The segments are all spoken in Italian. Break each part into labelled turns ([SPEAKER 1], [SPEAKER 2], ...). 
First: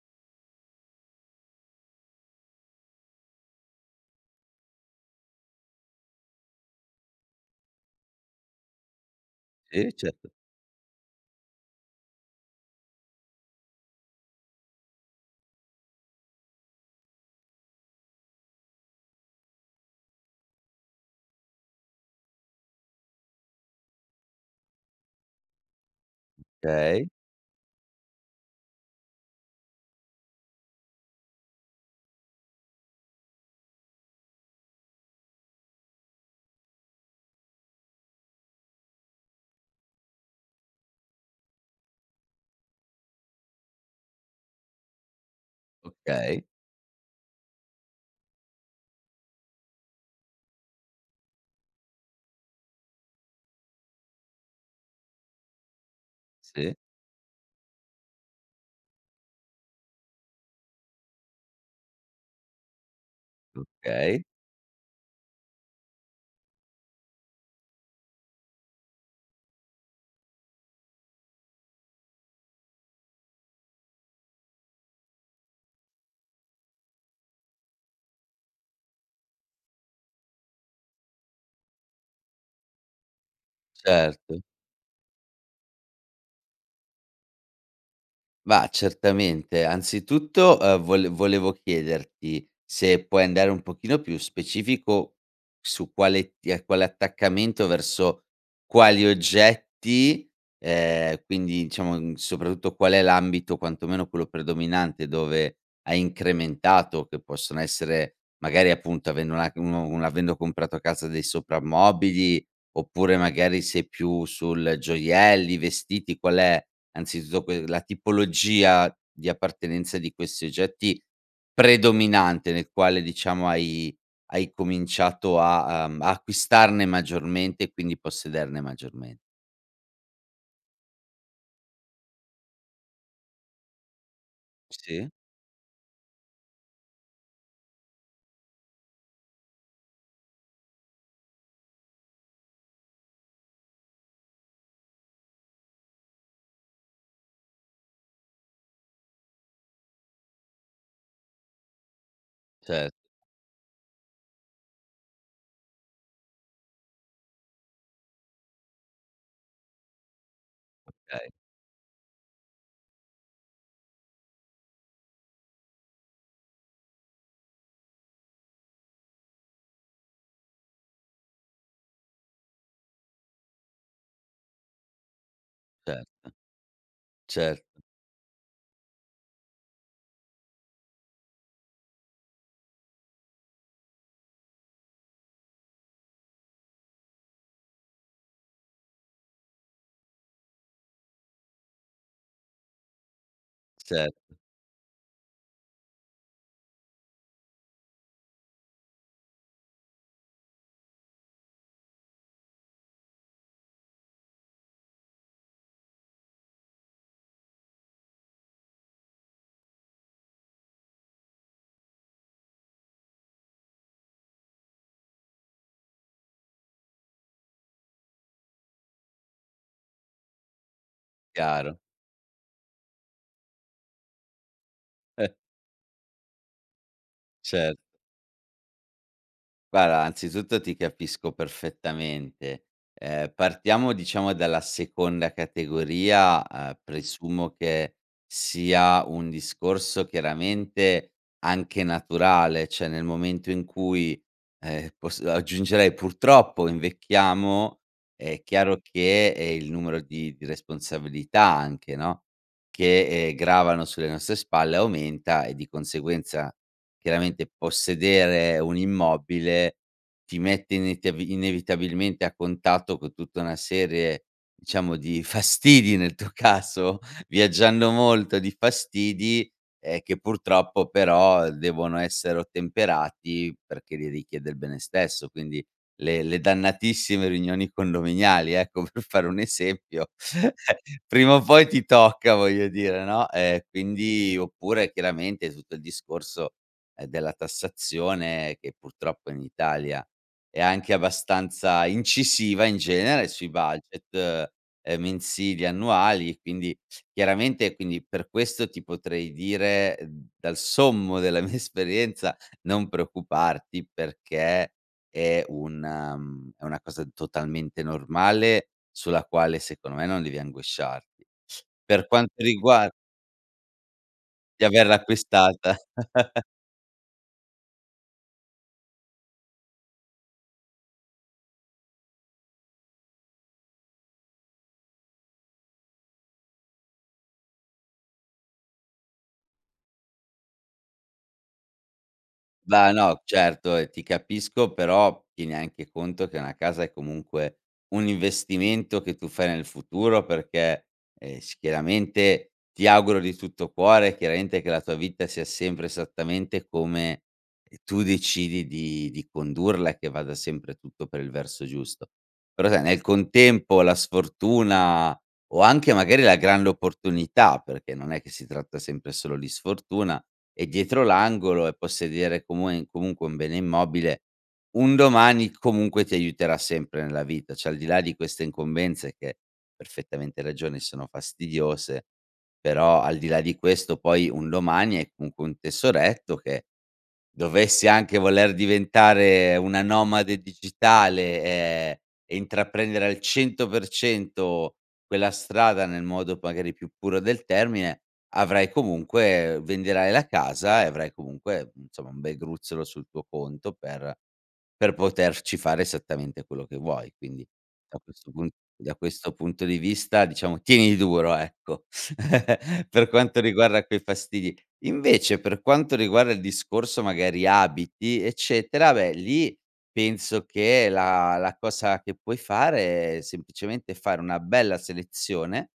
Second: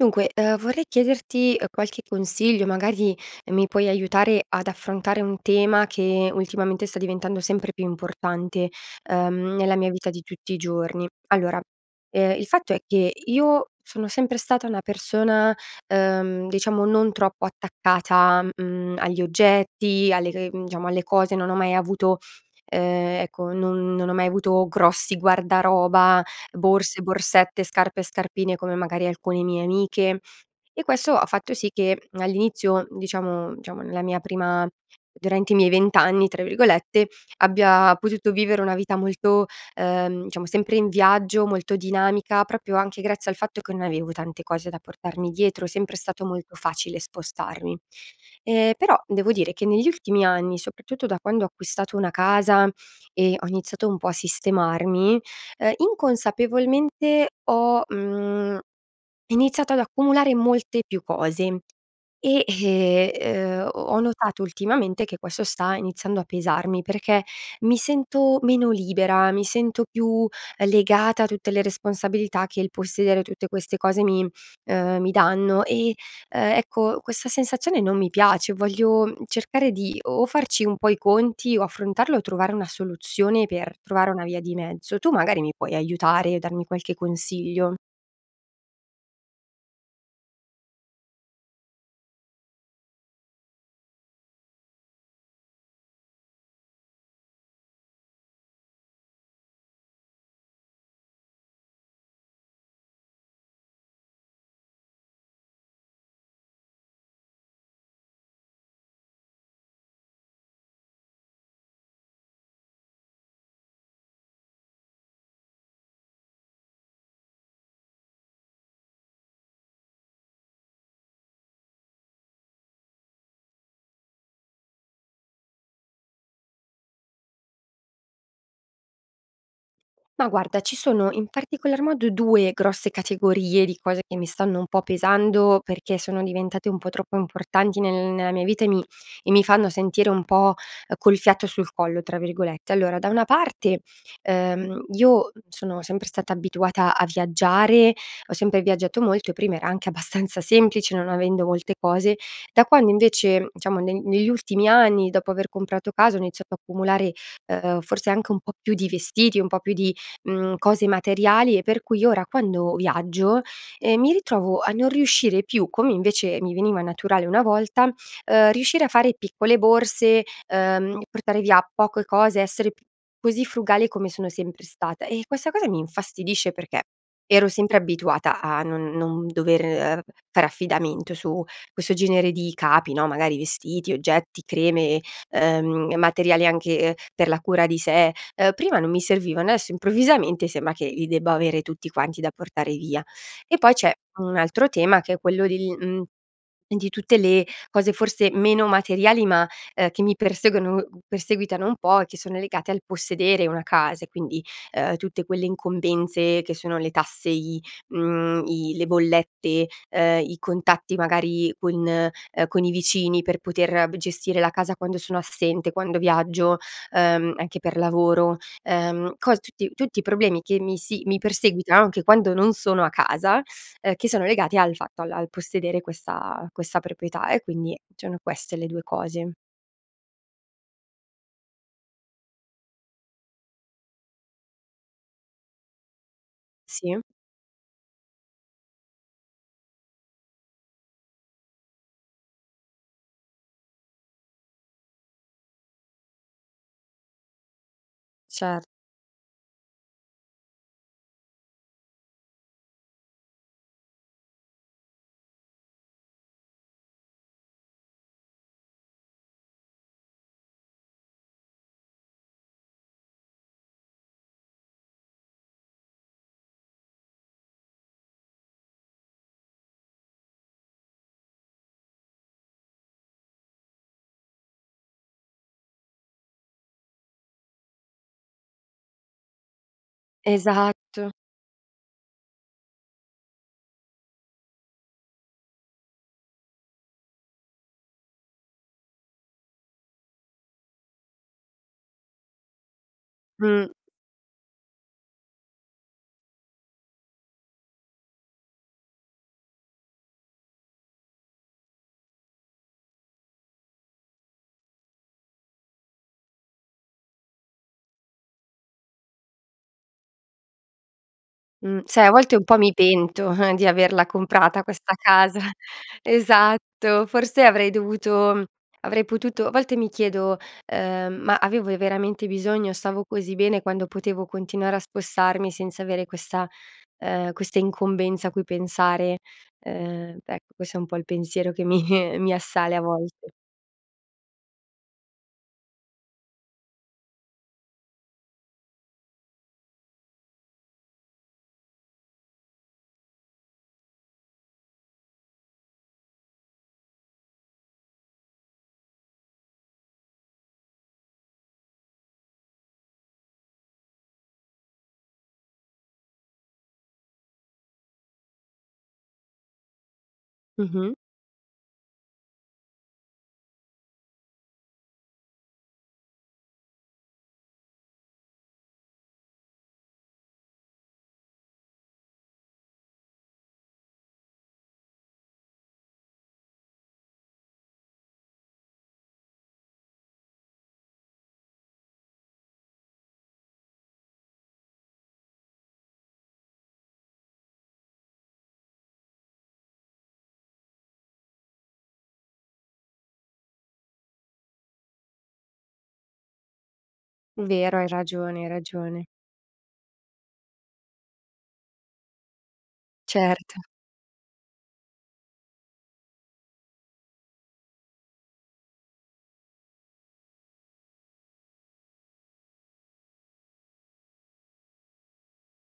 [SPEAKER 1] Dunque, uhm, vorrei chiederti, uhm, qualche consiglio. Magari mi puoi aiutare ad affrontare un tema che ultimamente sta diventando sempre più importante, uhm, nella mia
[SPEAKER 2] Sì,
[SPEAKER 1] vita di
[SPEAKER 2] certo.
[SPEAKER 1] tutti i giorni. Allora, ehm, il fatto è che io sono sempre stata una persona, uhm, diciamo, non troppo attaccata, mhmm, agli oggetti, alle c mhmm, diciamo, alle cose. Non ho mai avuto uhm, ecco, non non ho mai avuto grossi guardaroba, borse,
[SPEAKER 2] Okay.
[SPEAKER 1] borsette, scarpe e scarpine come magari alcune mie amiche, e questo ha fatto sì che all'inizio, diciamo diciamo, nella mia prima durante i miei “20 anni”, tra virgolette, abbia potuto vivere una vita molto ehm, diciamo, sempre in viaggio, molto dinamica, proprio anche grazie al fatto che non avevo tante cose da portarmi dietro. È sempre stato
[SPEAKER 2] Okay.
[SPEAKER 1] molto facile spostarmi. Ehm, però devo dire che negli ultimi anni, soprattutto da quando ho acquistato una casa e ho iniziato un po' a sistemarmi, ehm,
[SPEAKER 2] Sì.
[SPEAKER 1] inconsapevolmente ho, mhmm, iniziato ad accumulare molte più cose e, ehm, uhm, ho ho
[SPEAKER 2] Okay.
[SPEAKER 1] notato ultimamente che questo sta iniziando a pesarmi, perché mi sento meno libera, mi sento più legata a tutte le responsabilità che il possedere tutte queste cose mi ehm, mi danno, e, uhm, ecco, questa sensazione non mi piace. Voglio cercare di o farci un po' i conti, o affrontarlo, o trovare una soluzione per trovare una via
[SPEAKER 2] Certo.
[SPEAKER 1] di mezzo. Tu magari mi puoi aiutare e darmi qualche consiglio?
[SPEAKER 2] Ma certamente, anzitutto, ehm, vole volevo chiederti, se puoi andare un pochino più specifico, su quale t quale attaccamento verso quali oggetti, ehm, quindi diciamo soprattutto qual è l'ambito quantomeno quello predominante, dove hai incrementato che possono essere, magari appunto, avendo una un un avendo comprato casa dei soprammobili, oppure magari sei più sul, gioielli, vestiti; qual è, anzitutto que la tipologia di appartenenza di questi oggetti, predominante nel quale diciamo hai hai cominciato a, uhm, a acquistarne maggiormente, e quindi possederne maggiorme
[SPEAKER 1] Ma guarda, ci sono in particolar modo 2 grosse categorie di cose che mi stanno un po'
[SPEAKER 2] Sì.
[SPEAKER 1] pesando, perché sono diventate un po' troppo importanti nel nella mia vita e mi e mi fanno sentire un po', col "fiato sul collo" tra virgolette. Allora: da una parte, ehm, io sono sempre stata abituata a viaggiare, ho sempre viaggiato molto, e prima era anche abbastanza semplice, non avendo molte cose, da quando
[SPEAKER 2] Cer
[SPEAKER 1] invece, diciamo, ne negli ultimi anni, dopo aver comprato casa, ho iniziato ad accumulare, ehm, forse anche un po' più di vestiti, un po' più di, mhmm, cose
[SPEAKER 2] Okay.
[SPEAKER 1] materiali, e per cui ora quando viaggio, ehm, mi ritrovo a non riuscire più, come invece mi veniva naturale una volta, uhm, riuscire a fare piccole borse, uhm, portare via poco cose, essere così frugale come sono sempre stata, e questa cosa mi
[SPEAKER 2] Certo.
[SPEAKER 1] infastidisce perché: ero
[SPEAKER 2] Cert
[SPEAKER 1] sempre abituata a non non dover fare affidamento, su questo genere di capi no, magari vestiti, oggetti, creme, uhm, materiali anche per la cura di sé, uhm, prima non mi servivano, adesso improvvisamente sembra che li debba avere tutti quanti da portare via. E poi c'è
[SPEAKER 2] Cert
[SPEAKER 1] un altro tema, che è quello del uhm, di tutte le cose forse meno materiali, ma uhm, che mi perseguono perseguitano un po' e che sono legate al possedere una casa e quindi: uhm, tutte quelle incombenze che sono le tasse, i, uhm, i le bollette, uhm, i contatti magari con, uhm, con i vicini. Per poter gestire la casa quando sono assente, quando viaggio, uhm, anche per lavoro, uhm, co tutti tutti i problemi che mi si mi
[SPEAKER 2] Chiaro.
[SPEAKER 1] perseguitano, anche quando non sono a casa, uhm, che sono legati al fatto al al
[SPEAKER 2] Eh.
[SPEAKER 1] possedere questa questa proprietà, e
[SPEAKER 2] Cer
[SPEAKER 1] quindi sono queste le 2 cose.
[SPEAKER 2] Guarda, anzitutto ti capisco perfettamente. Ehm, partiamo, diciamo, dalla seconda categoria, uhm,
[SPEAKER 1] Sì.
[SPEAKER 2] presumo che sia un discorso, chiaramente, anche naturale, cioè, nel momento in cui, ehm, poss aggiungerei, purtroppo, invecchiamo, è
[SPEAKER 1] Cer
[SPEAKER 2] chiaro che, ehm, il numero di di responsabilità, anche, no, che, ehm, gravano sulle nostre spalle aumenta, e di conseguenza, chiaramente, possedere un immobile ti mette inetiav inevitabilmente a contatto co tutta una serie, diciamo, di fastidi nel tuo caso, viaggiando molto di fastidi, ehm, che, purtroppo, però, devono essere ottemperati, perché li richiede il bene stesso. Quindi, le le dannatissime riunioni condominiali, ecco, per fare un esempio.
[SPEAKER 1] Esatto.
[SPEAKER 2] Prima o poi ti tocca, voglio dire, no? Ehm, quindi oppure, chiaramente, tutto il discorso, ehm, della tassazione che, purtroppo, in Italia è anche abbastanza incisiva, in genere, sui
[SPEAKER 1] Mh.
[SPEAKER 2] budget, uhm, mensili e annuali, e quindi chiaramente, quindi, per questo, ti potrei dire d dal sommo della mia esperienza, non preoccuparti, perché, è una mhmm, è una cosa totalmente normale, sulla quale, secondo me, non devi angosciarti.
[SPEAKER 1] Mh, sai,
[SPEAKER 2] Per
[SPEAKER 1] a
[SPEAKER 2] quanto
[SPEAKER 1] volte un po' mi
[SPEAKER 2] riguar
[SPEAKER 1] pento, di averla comprata,
[SPEAKER 2] Di
[SPEAKER 1] questa
[SPEAKER 2] averla
[SPEAKER 1] casa.
[SPEAKER 2] acquistata.
[SPEAKER 1] Esatto. Forse, avrei dovuto mhmm, avrei potuto a volte mi chiedo, uhm, "Ma avevo io, veramente, bisogno? Stavo così bene quando potevo continuare a spostarmi senza avere questa” ehm, "questa incombenza a cui pensare." Ehm, ec questo è un po' il pensiero che mi mi assale, a
[SPEAKER 2] Va', no,
[SPEAKER 1] volte.
[SPEAKER 2] certo, e ti capisco, però, tieni anche conto che una casa è, comunque, un investimento che tu fai nel futuro perché, ehm, s chiaramente ti auguro di tutto cuore chiaramente che la tua vita sia sempre esattamente come, ehm, tu decidi di di condurla, e che vada sempre tutto per il verso giusto. Però, sai, nel contempo la sfortuna, o anche, magari, la grande opportunità, perché non è che si tratta sempre e solo di sfortuna, è
[SPEAKER 1] Mh-mh.
[SPEAKER 2] dietro l'angolo, e possedere, comuen comunque un bene immobile, un domani, c comunque, ti aiuterà sempre nella vita, cioè, al di là di queste incombenze che perfettamente ragione, sono fastidiose, però, al di là di questo, poi, un domani hai comunque un tesoretto che dovessi anche voler diventare una nomade digitale, ehm, e intraprendere al 100% quella strada nel modo, p magari, più puro del termine, avrai comunque venderai la casa e avrai, comunque, mhmm, insomma un bel gruzzolo sul tuo conto per per poterci fare esattamente quello che vuoi. Quindi,
[SPEAKER 1] Vero, hai
[SPEAKER 2] da questo
[SPEAKER 1] ragione, hai
[SPEAKER 2] pun da
[SPEAKER 1] ragione.
[SPEAKER 2] questo punto di vista, diciamo, tieni duro, ecco, per quanto
[SPEAKER 1] Certo.
[SPEAKER 2] riguarda quei fastidi. Invece, per quanto riguarda il discorso, magari, abiti, eccetera, beh, lì, penso che la la cosa che puoi fare è, semplicemente, fare una bella selezione,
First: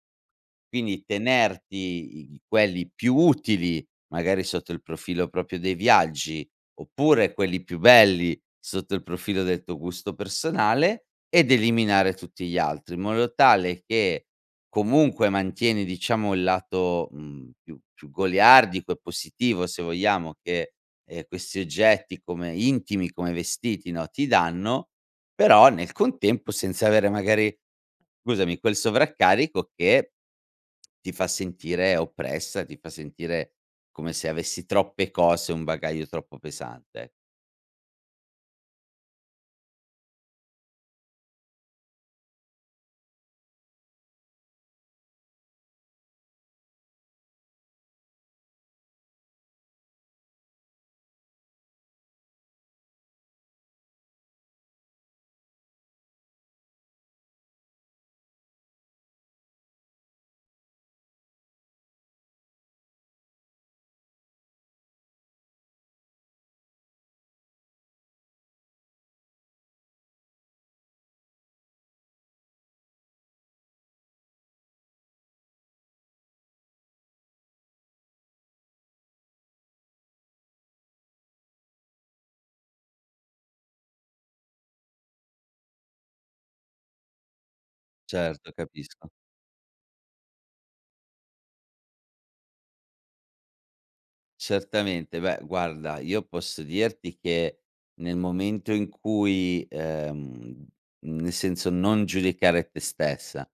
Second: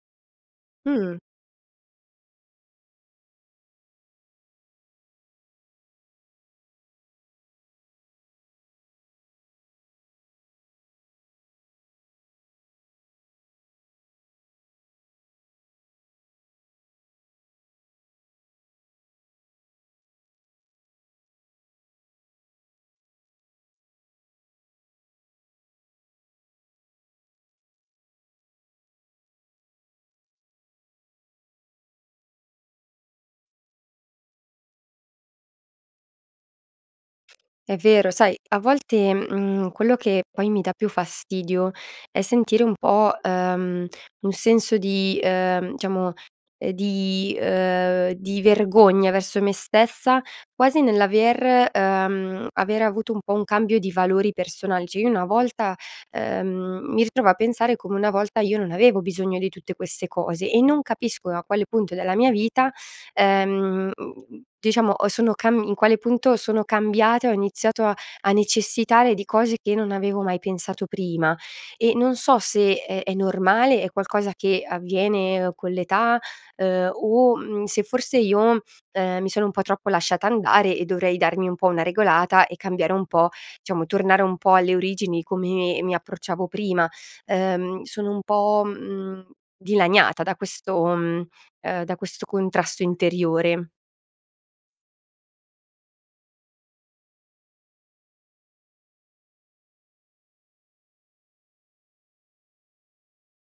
[SPEAKER 2] quindi,
[SPEAKER 1] Mh.
[SPEAKER 2] tenerti i i quelli più utili, magari, sotto il profilo proprio dei viaggi, oppure, quelli più belli, sotto il profilo del tuo gusto personale, ed eliminare tutti gli altri, in modo tale che, comunque, mantieni, diciamo, il lato, mhmm, più più goliardico e positivo, se vogliamo, che, ehm, questi oggetti, come intimi, come vestiti, no, ti danno, però nel contempo senza avere, magari, usami, quel sovraccarico che, ti fa sentire oppressa, ti fa sentire come se avessi troppe cose, un bagaglio troppo pesante.
[SPEAKER 1] È vero, sai a volte, mhmm, quello che poi mi dà più fastidio è sentire un po', ehm, un senso di, ehm, diciamo, ehm, di uhm, di vergogna verso me stessa, quasi nell'aver ehm, aver avuto un po' un cambio di valori personali, cioè, io una volta ehm, mi ritrovo a pensare come, una volta, io non avevo bisogno di tutte queste cose, e non capisco a quale punto della mia vita, ehm, mhmm, diciamo, o sono cam in quale punto sono cambiata, e ho iniziato a a necessitare di cose che non avevo mai pensato prima. E non so se è è normale, è qualcosa che avviene con l'età, uhm, o, mhmm, se forse io, ehm, mi sono un po' troppo lasciata andare, e dovrei darmi un po' una regolata, e cambiare un po' diciamo, tornare un po' alle origini, come mi approcciavo prima. Ehm, sono un
[SPEAKER 2] Certo,
[SPEAKER 1] po',
[SPEAKER 2] capisco.
[SPEAKER 1] mhmm, dilaniata da questo mhmm, ehm, da questo contrasto interiore.
[SPEAKER 2] Certamente. Beh, guarda, io posso dirti che, nel momento in cui, ehm, nel senso, non giudicare te stessa.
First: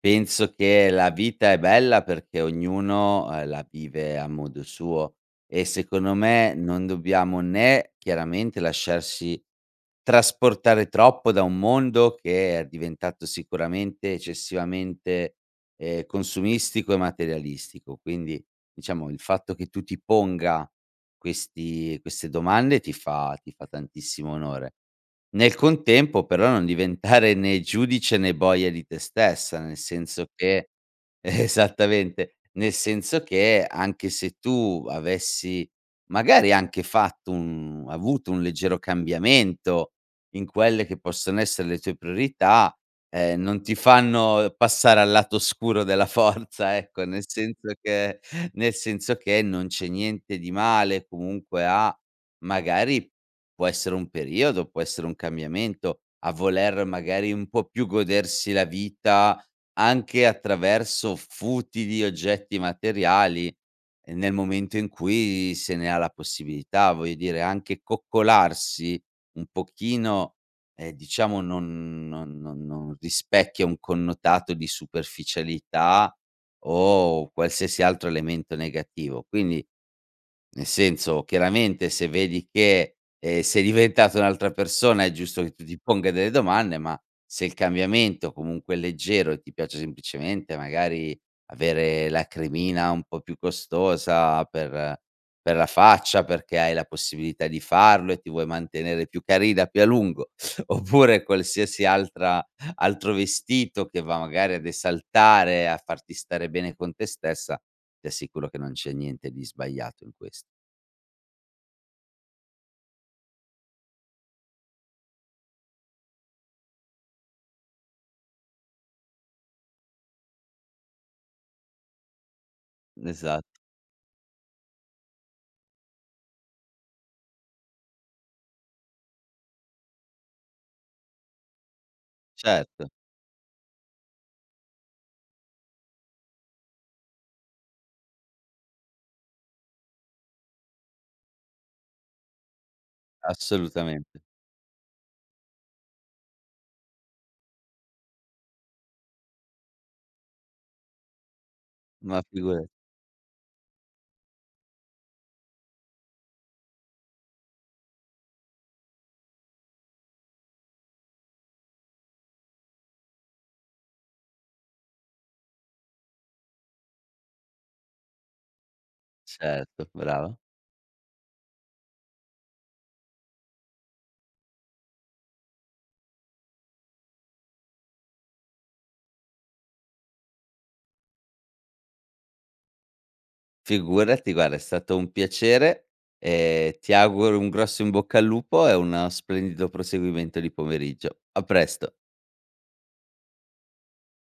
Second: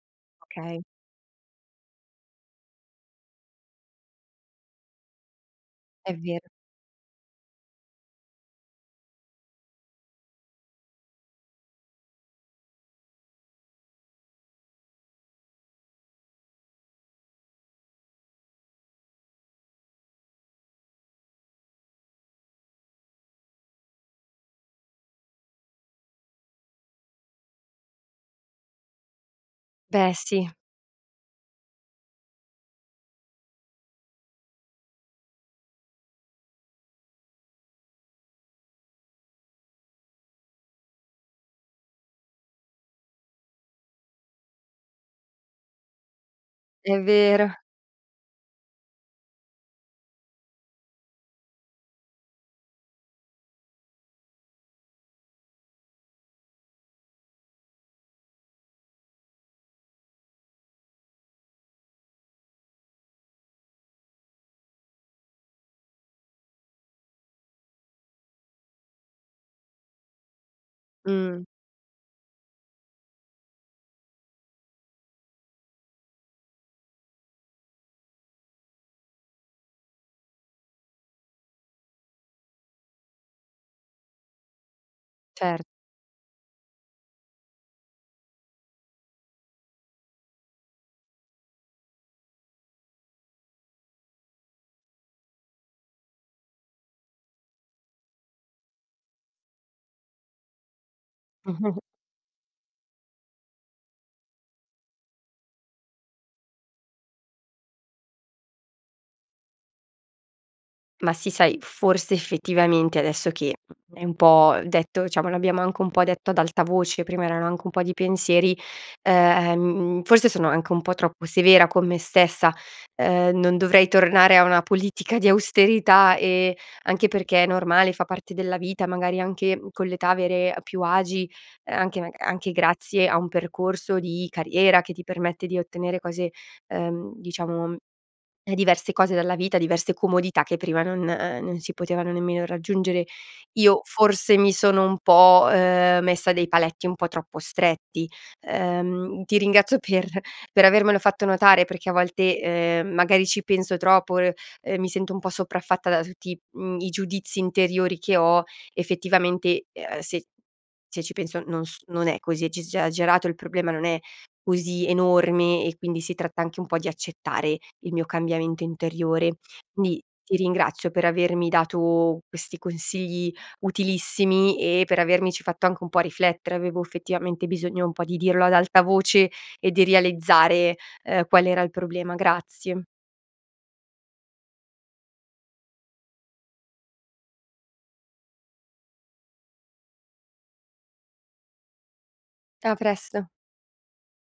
[SPEAKER 2] Penso
[SPEAKER 1] Okay.
[SPEAKER 2] che la vita è bella perché ognuno, ehm, la vive a modo suo. E
[SPEAKER 1] È
[SPEAKER 2] secondo
[SPEAKER 1] ver
[SPEAKER 2] me non dobbiamo né chiaramente lasciarci trasportare troppo da un mondo che è diventato sicuramente eccessivamente, ehm, consumistico e materialistico, quindi diciamo il fatto che tu ti ponga questi queste domande ti fa ti fa tantissimo onore. Nel contempo però non diventare né giudice né boia di te stessa, nel
[SPEAKER 1] Beh,
[SPEAKER 2] senso
[SPEAKER 1] sì.
[SPEAKER 2] che Esattamente, nel senso che anche se tu avessi magari anche fatto, mhmm, un avuto un leggero cambiamento in quelle che possono essere le tue priorità, ehm, non ti fanno passare al lato oscuro della Forza,
[SPEAKER 1] È
[SPEAKER 2] ecco. Nel
[SPEAKER 1] vero.
[SPEAKER 2] senso che nel senso che non c'è niente di male comunque a magari, può essere un periodo, può essere un cambiamento, a voler magari un po' più godersi la vita anche attraverso futili oggetti materiali, ehm, nel momento in cui se ne ha la possibilità. Voglio dire, anche coccolarsi un pochino, ehm, diciamo,
[SPEAKER 1] Mhmm.
[SPEAKER 2] non non non non rispecchia un connotato di superficialità o qualsiasi altro elemento negativo. Quindi, nel senso, chiaramente se vedi che, ehm, sei diventata un'altra persona, è giusto che
[SPEAKER 1] Cer
[SPEAKER 2] tu ti ponga delle domande, ma se il cambiamento comunque è leggero e ti piace semplicemente magari avere la cremina un po' più costosa per per la faccia, perché hai la possibilità di farlo e ti vuoi mantenere più carina più a lungo, oppure qualsiasi altra altro vestito che va magari a esaltare e a farti stare bene con te stessa, ti assicuro che non c'è niente di sbagliato in ques
[SPEAKER 1] Ma sì, sai, forse effettivamente adesso che è un po' detto diciamo l'abbiamo anche un po' detto ad alta voce, prima erano anche un po' di pensieri, ehm, forse sono anche un po' troppo severa con me stessa, ehm,
[SPEAKER 2] Esatt
[SPEAKER 1] non dovrei tornare a una politica di austerità e anche perché è normale, fa parte della vita, magari anche con l'età avere più agi, ehm, anche maga anche
[SPEAKER 2] Certo.
[SPEAKER 1] grazie a un percorso di carriera che ti permette di ottenere cose ehm, diciamo, ehm, diverse cose dalla vita, diverse comodità che prima non non si potevano nemmeno raggiungere. Io
[SPEAKER 2] Assolutamente.
[SPEAKER 1] forse mi sono un po', ehm, messa dei paletti un po' troppo stretti, ehm, ti ringrazio per per avermelo fatto notare perché a
[SPEAKER 2] Ma
[SPEAKER 1] volte,
[SPEAKER 2] figurati.
[SPEAKER 1] ehm, magari ci penso troppo, r ehm, mi sento un po' sopraffatta da tutti, mhmm, i giudizi interiori che ho effettivamente, ehm, se se ci penso non s non è così ecciss esagerato. Il problema non è così enorme, e quindi si tratta anche un po' di accettare il mio cambiamento interiore.
[SPEAKER 2] Certo.
[SPEAKER 1] Quindi ti
[SPEAKER 2] Brava.
[SPEAKER 1] ringrazio per avermi dato questi consigli utilissimi e per avermici fatto anche un po' riflettere. Avevo effettivamente bisogno un po' di dirlo ad alta voce e di realizzare, ehm, qual era il problema, grazie.
[SPEAKER 2] Figurati, guarda, è stato un piacere e ti auguro un grosso in bocca al lupo e una splendido proseguimento di pomeriggio. A presto.
[SPEAKER 1] A presto.